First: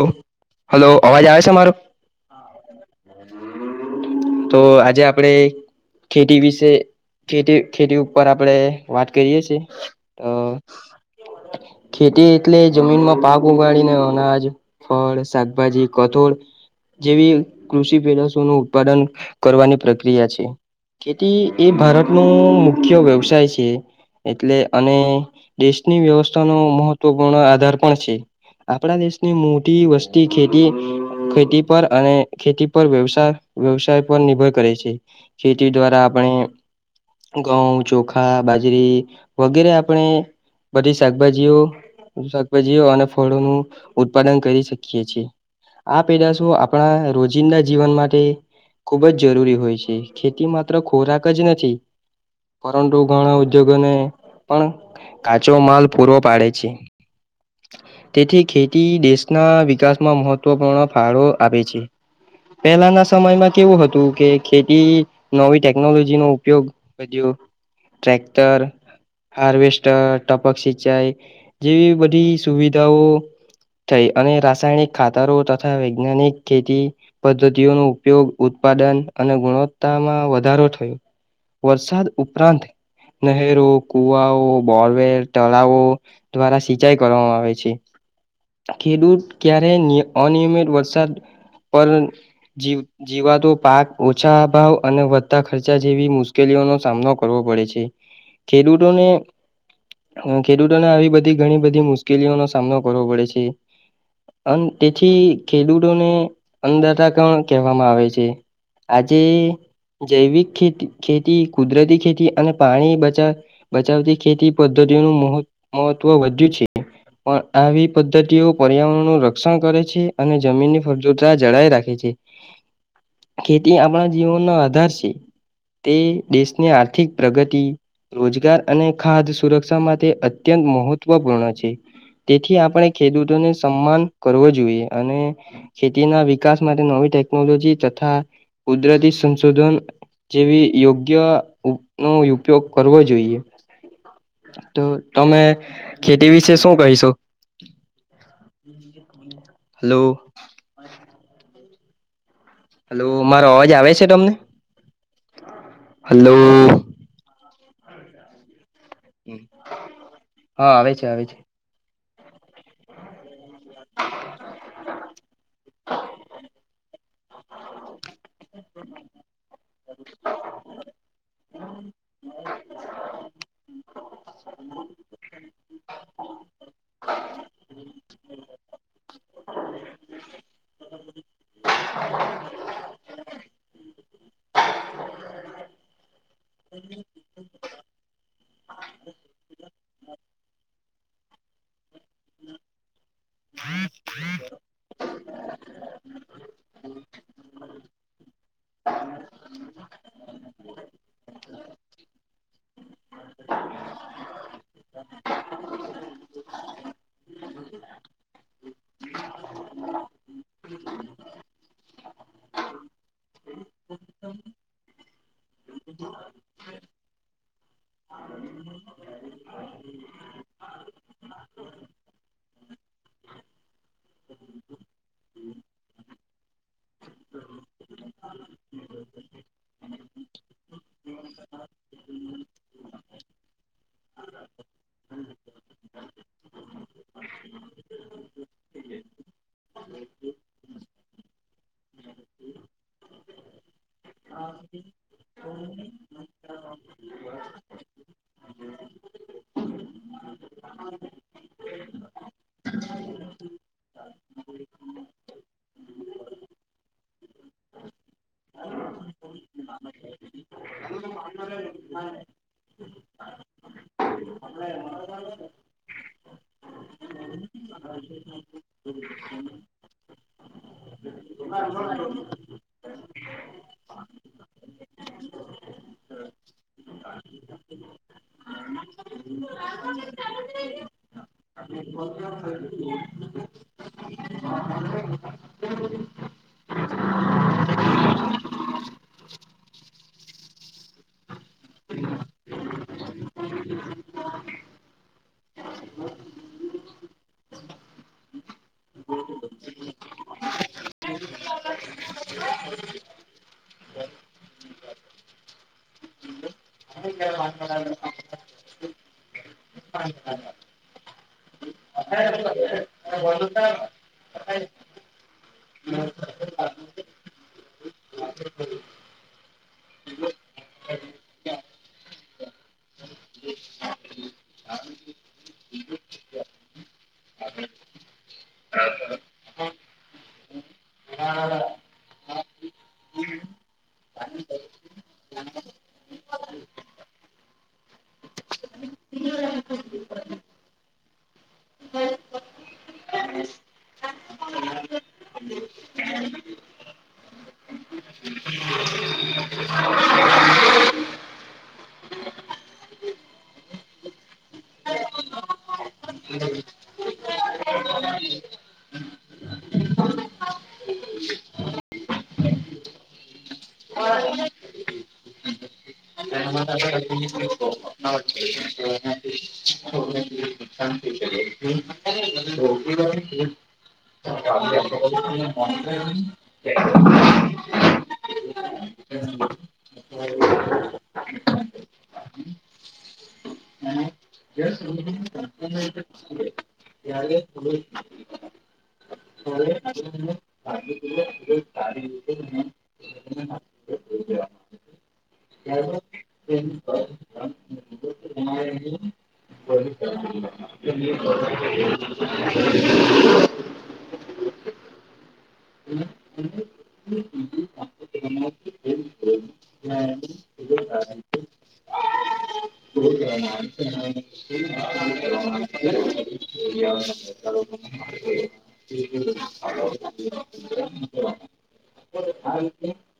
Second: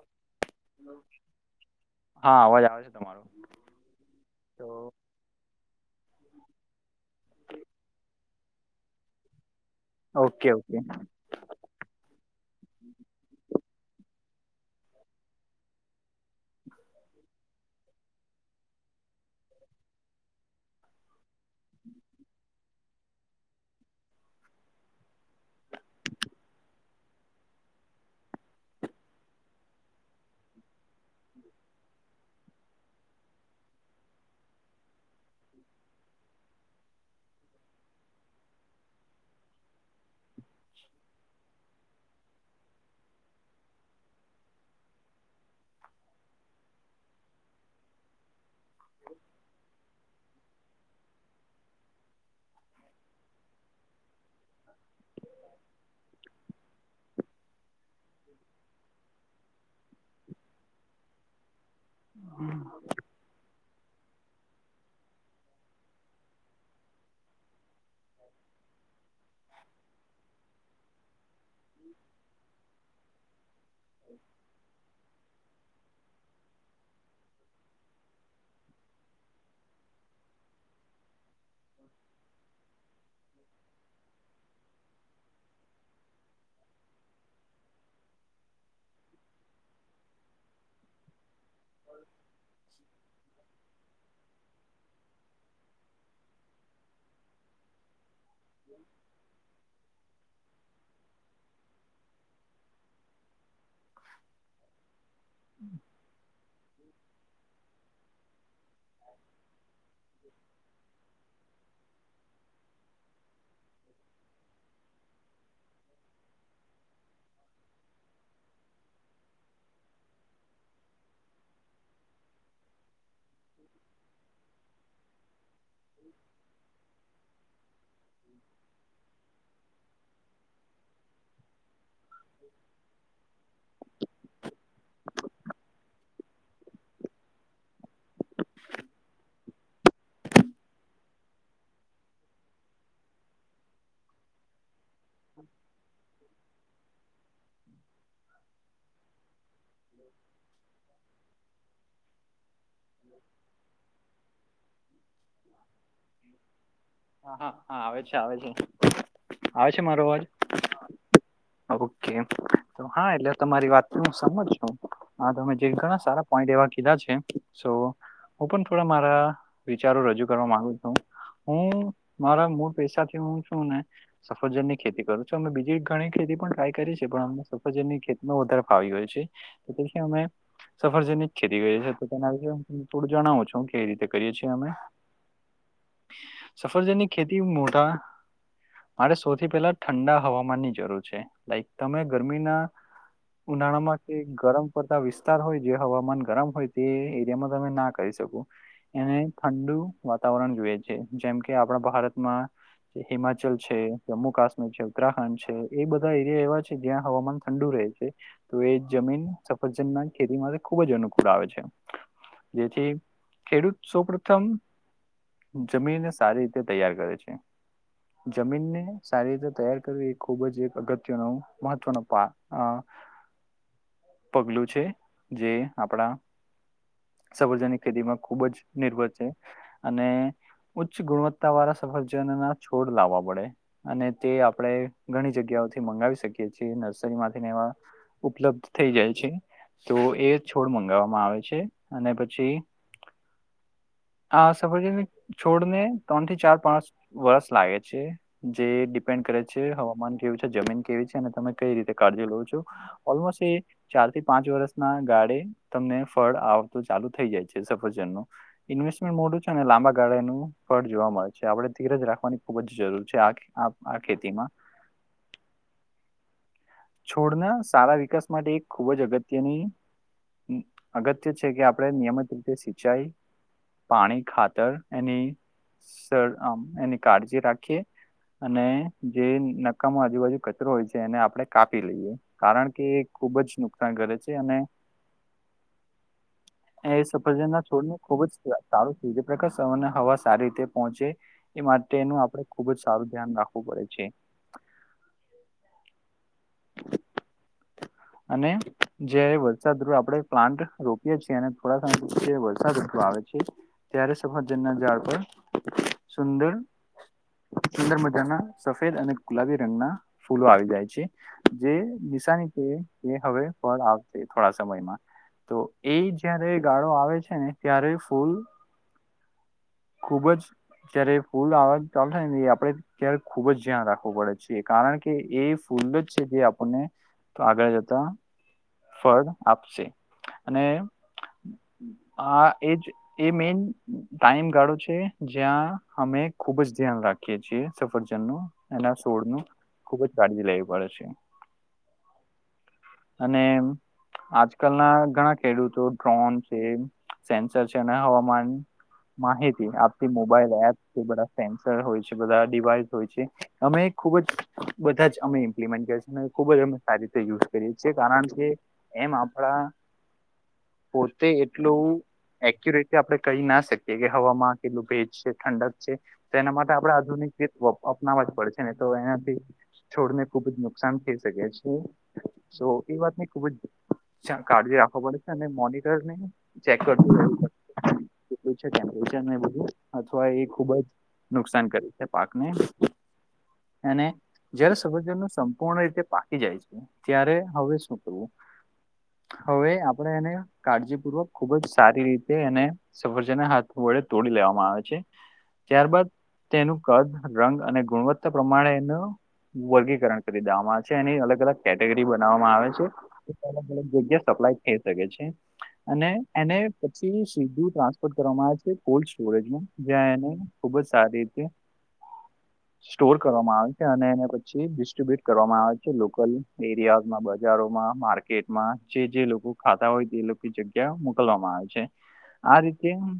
ઓ hello અવાજ આવે છે મારો? તો આજે આપડે. ખેતી વિશે ખેતી ખેતી ઉપર આપડે વાત કરીય છીએ. અ ઓકે ઓકે. ખેતી એટલે જમીનમાં પાક ઉગાળીને અનાજ ફળ શાકભાજી કઠોળ જેવી કૃષિ પેદશો નું ઉત્પાદન કરવાની પ્રક્રિયા છે. ખેતી એ ભારત ન મુખ્ય વ્યવસાય છે. એટલે અને દેશની વ્યવસ્થાનો મહત્વપૂર્ણ આધાર પણ છે. આપણા દેશ ની મોટી વસ્તી ખેતી ખેતી પર અને ખેતી પર વ્યવાય વ્યવસાય ઉપ નિર્ભર કરે છે ખેતી દ્વારા આપણે ઘઉં ચોખા બાજરી વગેરે આપણે બધી શાકભાજીઓ શાકભાજીઓ અને ફળો નું ઉત્પાદન કરી શકીએ છીએ. આ પેદાશો આપણા રોજિંદા જીવન માટે ખુબ જ જરૂરી હોય છે ખેતી માત્ર ખોરાક જ નથી. પરંતુ ઘણા ઉદ્યોગોને પણ કાચો માલ પૂરો પાડે છે. તેથી ખેતી દેશના વિકાસમાં મહત્વપૂર્ણ ફાળો આપે છે. પેલાના સમયમાં કેવું હતું કે ખેતી નવી ટેકનોલોજી નો ઉપયોગ વધ્યો ટ્રક્ટર, હાર્વેસ્ટર, ટપક સિં ચાઈ જેવી બધી સુવિધાઓ થઈ અને રાસાયણિક ખા તરો તથા વૈજ્ઞાનિક ખેતી પદ્ધતિઓ નો ઉપયોગ ઉત્પાદન અને ગુણવત્તામાં વધારો થયો. વરસાદ ઉપરાંત નહેરો, કુવાઓ, બોરવેર, તળાવો દ્વારા સિંચાઈ કરવામાં આવે છે. ખેડૂત ક્યારે નિય અનિયમિત વરસાદ પર જીવ તો પાક ઓછા ભાવ અને વધતા ખર્ચા જેવી મુશ્કેલીઓનો સામનો કરવો પડે છે. ખેડૂતોને હું ખેડૂતોને આવી બધી ઘણી બધી મુશ્કેલીઓ નો સામનો કરવો પડે છે. અન તેથી ખેડૂતોને અન્નદાતા કેહ આવે આજે જૈવિક ખેતી ખેતી કુદરતી ખેતી અને પાણી બચાવ બચાવતી ખેતી પદ્ધતિનું મહ મહત્વ વધ્યું છે. પણ આવી પદ્ધતિઓ પર્યાવરણનું રક્ષણ કરે છે અને જમીનની ફળદ્રુપતા જળાય રાખે છે. ખેતી આપણા જીવનનો આધાર છે તે દેશને આર્થિક પ્રગતિ, રોજગાર, અને ખાદ્ય સુરક્ષા માટે અત્યંત મહત્વપૂર્ણ છે. તેથી આપણે ખેડૂતોને સન્માન કરવો જોઈએ અને ખેતીના વિકાસ માટે નવી ટેકનોલોજી તથા કુદરતી સંશોધન જેવી યોગ્ય ઉપ નો ઉપયોગ કરવો જોઈએ. તો તમે ખેતી વિશે શું કહીશો? હલો. હલો મારો અવાજ આવે છે તમને? હલો? હા હા આવે છે આવે છે. આવે છે મારો અવાજ? હા આવે છે આવે છે ઓકે. તો હા એટલે તમારી વાત હું સમત છું આ તમે જે ઘણા સારા પોઈન્ટ એવા કીધા છે છું. હું પણ થોડા મારા વિચારો રજૂ કરવા માગુ છું. હું મારા મૂળ પૈસાથી હું છું ને સફરજન ની ખેતી કરું છું અમે બીજી ઘણી ખેતી પણ ટ્રાય કરી છે પણ સફરજની ખેતીમાં વધારે ફાવી ગયું છે. એટલે છે અમે સફરજની જ ખેતી કરીએ છે એ તો તેના વિશે થોડું જણાવું છું કેવી રીતે કરીએ છીએ અમે. હ. સફરજની ખેતી મોટા મારે સૌથી પેલા ઠંડા હવામાન ની જરૂર છે. લાઈક તમે ગરમીના ઉનાળામાં કે ગરમ પડતા વિસ્તાર હોય જે હવામાન ગરમ હોય તે એરિયામાં તમે ના કરી શકો એને ઠંડુ વાતાવરણ જોઈએ છે. જેમ કે આપણા ભારતમાં હિમાચલ છે, જમ્મુ કાશ્મીર છે, ઉત્તરાખંડ છે, એ બધા એરિયા એવા છે જ્યાં હવામાન ઠંડુ રહે છે તો એ જમીન સફરજન ના ખેતી માટે ખુબ જ અનુકૂળ આવે છે. જેથી ખેડૂત સૌ પ્રથમ [inaudible] જમીનને સારી રીતે તૈયાર કરે છે. જમીનને સારી રીતે તૈયાર કરવી એ ખૂબ જ એક અગત્યનો મહત્વનો પા અ [inaudible] પગલું છે જે આપણા સફરજનની ખેતીમાં ખુબ જ નિર્ભર છે, અને ઉચ્ચ ગુણવત્તા વાળા સફરજન ના છોડ લાવા પડે અને તે આપણે ઘણી જગ્યાઓથી મંગાવી શકીએ છીએ નર્સરી માંથીને એવા ઉપલબ્ધ થઈ જાય છે, તો એ છોડ મંગાવવામાં આવે છે, અને પછી [inaudible] હ સફરજનની છોડને ત્રણ થી ચાર પાચ વર્ષ લાગે છે, જે ડિપેન્ડ કરે છે, હવામાન કેવું છે, જમીન કેવી છે, અને તમે કઈ રીતે કાળજી લો છું, ઓલમોસ્ટ એ ચાર થી પાંચ વર્ષના ગાડે તમને ફળ આ તો ચાલુ થઈ જાય છે, સફરજનનું ઇન્વેસ્ટમેન્ટ મોડું છે ને લાંબા ગાળે એનું ફળ જોવા મળે છે, આપડે ધીરજ રાખવાની ખુબ જ જરૂર છે આ આ ખેતીમાં છોડના સારા વિકાસ માટે એક ખૂબ જ અગત્યની અગત્ય છે કે આપણે નિયમિત રીતે સિંચાઈ પાણી ખાતર એની સર એની કાળજી રાખીએ અને જે નકામો આજુબાજુ કચરો હોય છે એને આપડે કાપી લઈએ કારણ કે એ ખુબ જ નુકસાન કરે છે, અને [inaudible] એ સફરજ ના છોડનુ ખુબ જ સારું કીધું જે પ્રકાશ અને હવા સારી રીતે પહોંચે એ માટેનું આપણે ખુબ જ સારું ધ્યાન રાખવું પડે છે. [inaudible] અને જયારે વરસાદ થ્રુ આપડે પ્લાન્ટ રોપીએ છીએ અને થોડા સમય વર્ષાઋતુ આવે ત્યારે સફાજનના ઝાડ પર સુંદર સુંદર મજાના સફેદ અને ગુલાબી રંગના ફૂલો આવી જાય છે. જે નિશાની છે એ હવે ફળ આવશે થોડા સમયમાં તો એ જયારે ગાળો આવે છે, ને ત્યારે ફૂલ ખુબ જ જ્યારે ફૂલ [unintelligible] એ આપડે ત્યારે ખુબ જ ધ્યાન રાખવું પડે છે, કારણ કે એ ફૂલે જ છ જે આપણને તો આગળ જતા ફળ આપશે અને [inaudible] આ એજ એ મેન ટાઈમ ગાડો છે, જ્યાં અમે ખુબ જ ધ્યાન રાખી એ છીએ સફરજનનો એના સોડ નુ ખુબ જ કાળજી લે પડે છે. [inaudible] અને આજકાલ ના ઘણા ખેડૂતો ડ્રોન છે, સેન્સર છે, અને હવામાન માહિતી આપતી મોબાઈલ એપ તે બધા સેન્સર હોય છે, બધા ડિવાઈસ હોય છે, અમે ખુબ જ બધા જ અમે ખૂબ જ અમે સારી રીતે યુઝ કરીએ છીએ કારણ કે એમ આપણા પૂરતે એટલું એક્યુરેટ આપણે કહી ના શકીએ કે હવામાં કેટલું ભેજ છે ઠંડક છે. એના માટે આપણે આધુનિક રીત અપનાવવા જ પડશે ને તો એનાથી છોડને ખુબ જ નુકસાન થઈ શકે છે તો એ વાતની ખુબ જ મ [unintelligible] [inaudible] ટેમ્પરેચરને બધું અથવા એ ખુબ જ નુકસાન કરે છે પાકને અને જ્યારે સબજનું સંપૂર્ણ રીતે પાકી જાય છે ત્યારે હવે શું કરવું? હવે આપણે એને કાળજીપૂર્વક ખુબ જ સારી રીતે એને સફરજના હાથ વ તોડી લેવામાં આવે છે. ત્યારબાદ તેનું કદ રંગ અને ગુણવત્તા પ્રમાણે એનું વર્ગીકરણ ખરીદા એ અલગ અલગ કેટેગરી બનાવવામાં આવે છે અલગ અલગ જગ્યા સપ્લાય થઈ શકે છે. અને એને પછી સીધું ટ્રાન્સપોટ કરવામાં આવે છે કોલ્ડ સ્ટરેજમાં જ્યાં એ ખૂબ જ સારી રી હતી. [inaudible] સ્ટોર કરવામાં આવે છે અને એને પછી ડિસ્ટ્રીબ્યુટ- - કરવામાં આવે છે લોકલ એરિયામાં બજારોમાં માર્કેટમાં જે જે લોકો ખાતા હોય તે- - જગ્યા મોકલવામાં આવે છે આ રીતે- -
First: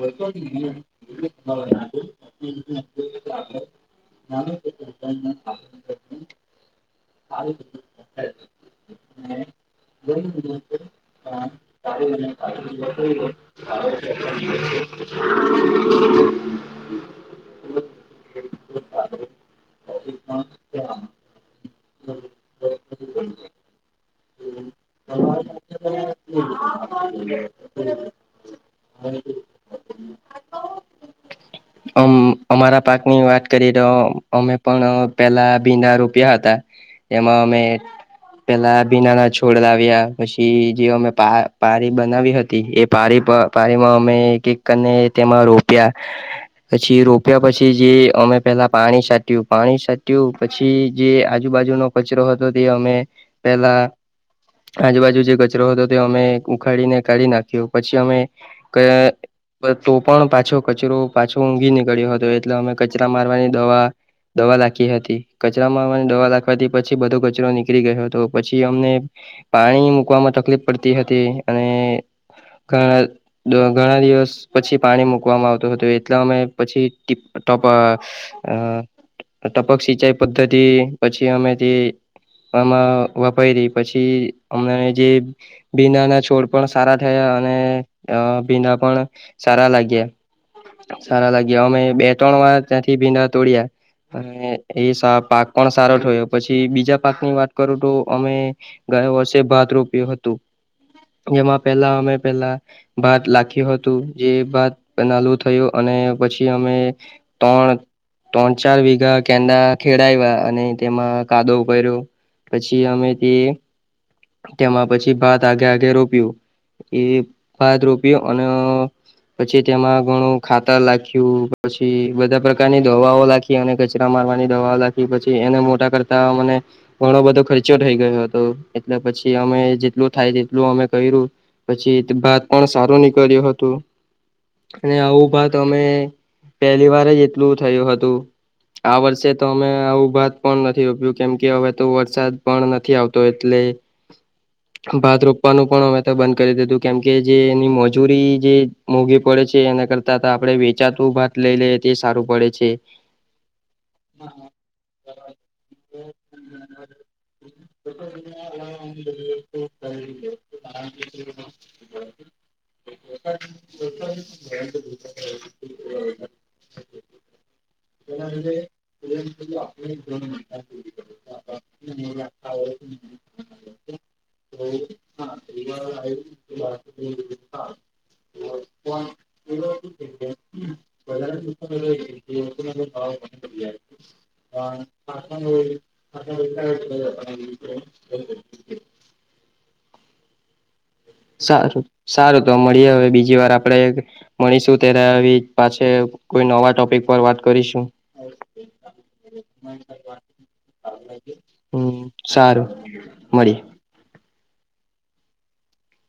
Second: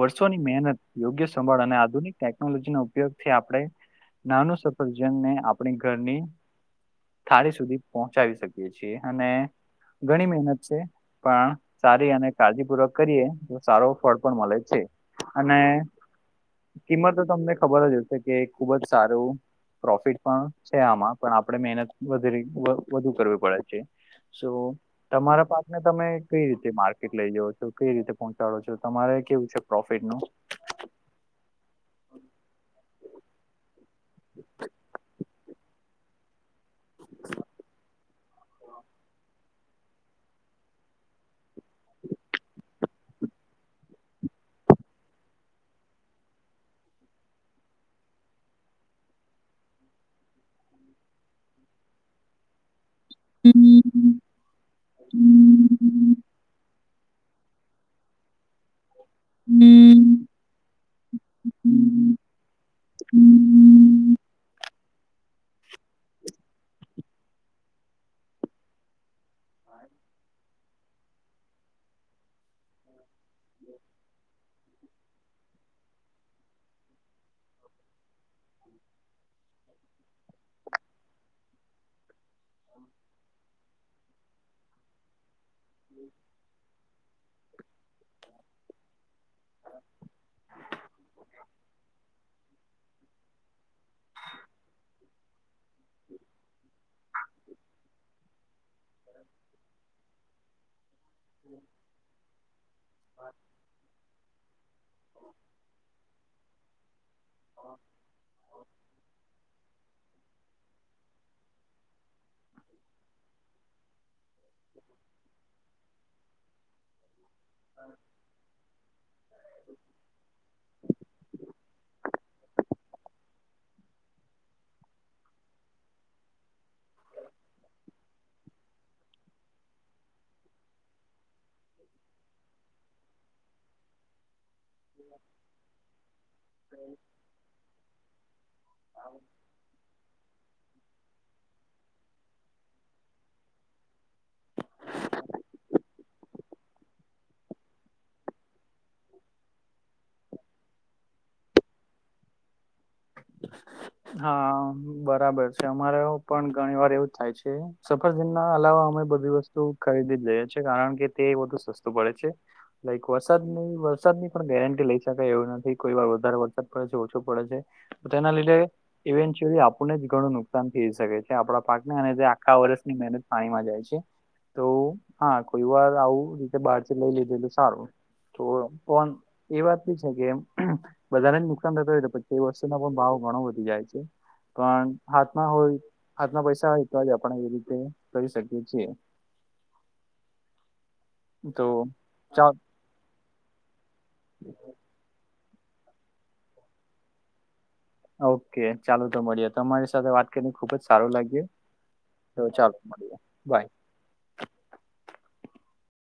વર્ષોની મહેનત યોગ્ય સંભળ અને આધુનિક ટેકનોલોજી ના ઉપયોગથી આપણે- - નાનું સફરજનને આપણી ઘરની- - થાળી સુધી પહોંચાવી શકીએ છીએ અને- - ઘણી મહેનત છે પણ સારી અને કાળજી પૂર્વક કરીએ તો સારો ફળ પણ મળે છે. અને- - કિંમત તો તમને ખબર જ હશે કે ખુબ જ સારું પ્રોફિટ- - પણ છે આમાં પણ આપડે મહેનત વધ વધુ કરવી પડે છે. સો તમારા પાકને તમે કઈ રીતે માર્કેટ લઈ જઓ છો કઈ રીતે પહોંચાડો છો તમારે- - કેવું છે પ્રોફિટ નુ? અમ- - અમારા પાકની વાત કરી તો અમે પણ પેલા ભીડા- - રૂપિયા હતા એમાં અમે- - પેલા ભીના ના છોડ લાવ્યા પછી જે અમે પારી બનાવી હતી એ પારી- - પાણીમાં અમે એક એક કરીને તેમાં રોપ્યા પછી ર- - રોપિયા પછી જે અમે પેલા પાણી સાટ્યું પાણી સાટ્યું પછી જે આજુબાજુનો કચરો- - તે અમે પેલા આજુબાજુ જે કચરો હતો તે અમે ઉખાડીને- - કાઢી નાખ્યું પછી અમે ક- - બ તો પણ પાછો કચરો પાછો ઊંઘી નીકળ્યો હતો. એટલે અમે કચરા મારવાની દવા દવા લી- - હતી કચરામાં દવા લખવાથી પછી બધો કચરો નીકળી ગયો હતો પછી અમને- - પાણી મૂકવામાં તકલીફ પડતી હતી અને- - ઘણા ઘણા દિવસ પછી પાણી મૂકવામાં આવતું હતું એટલા અમે પછી- - ટ ટપ આ- - ટપક સિંચાઈ પદ્ધતિ પછી અમેથી- - આમાં વપરી રહી પછી અમણા જે- - ભીના ના છોડ પણ સારા થયા અને ભીડા પણ- - સારા લાગ્યા સારા લાગ્યા અમે- - ત્યાંથી ભીંડા તોડ્યા- - એ પાક પણ સારો થયો પછી બીજા પાકની વાત કરું તો અમે- - વષે ભાત રોપ્યું હતું. જેમાં પેલા અમે પેલા ભાત લખ્યું હતું જે ભાત નાલું થયું અને પછી- - અમે ત્રણ- - ત્રણ ચાર વીઘા કેડા ખેડાવ્યા અને તેમાં કાદો ઉર્યો- - પછી અમે તે- - તેમાં પછી ભાત આગે આગે રોપ્યું એ- - ભદ રોપયો અને પછી તેમાં ઘણું ખાતર લખ્યું- - પછી બધા પ્રકારની દવાઓ લખી અને કચરા મારવાની દવાઓ લખી પછી એને મોટા કરતા મને- - ઘણો બધો ખર્ચો થઈ ગયો હતો એટલે પછી અમે જેટલું થાય તેટલું અમે કર્યું- - પછી ભાત પણ સારું નીકળ્યું હતું અને આવું ભાત અમે- - પહેલી વાર જ એટલું થયું હતું આ વર્ષે તો અમે આવું ભત- - પણ નથી રોપ્યું કેમ કે હવે તો વરસાદ પણ નથી આવતો એટલે- - ભાત રોપવાનું પણ અમે તો બંધ કરી દીધું કેમકે જે એની મજૂરી જે મોઘી પ- - તે છે એના કરતા આપડણે વેચાતું ભાત લઈ લઈ તે સારું પડે છે. હા બરાબર છે અમારે પણ ઘણી વાર એવું જ થાય છે સફરજન ના અલાવા- - અમે બધી વસ્તુ ખરીદી જ લઈએ છ છે કારણ કે તે વધુ સસ્તું પડે છે. લાઈક વરસાદ ની વરસાદ ની પણ ગેરંટી લઈ શકાય એવું નથી. કોઈ વાર વધારે વરસાદ પડે છે ઓછો પડે છે. તેના લીધે ઇવેન્ચ્યુઅલી આપણને જ ઘણું નુકસાન થઈ શકે છે આપણા પાક ને અને જે આખા વર્ષની મહેનત પાણીમાં જાય છે. તો હા કોઈ વાર આવું રીતે બહારથી લઈ લીધે તો સારું. તો પણ એ વાત બી છે કે વધારેને નુકસાન થતું હોય તો પછી વસ્તુ પણ ભાવ ઘણો વધી જાય છે. પણ હાથમાં હોય હાથમાં પૈસા હોય તોજ આપણે એવી રીતે કરી શકીએ છીએ. [inaudible] સારું સારું તો મળી હવે બીજી વાર આપણેે મળીશું ત્યારે તે પાસે કોય નવા ટોપિક પર વાત કરીશું. ઓકે ચાલુ તો મળીએ તમારી સાથે વાત કરીને ખુબ જ સારું લાગ્યું. હમ તો સારું ચાલ મળ્યે મળીએ બાય.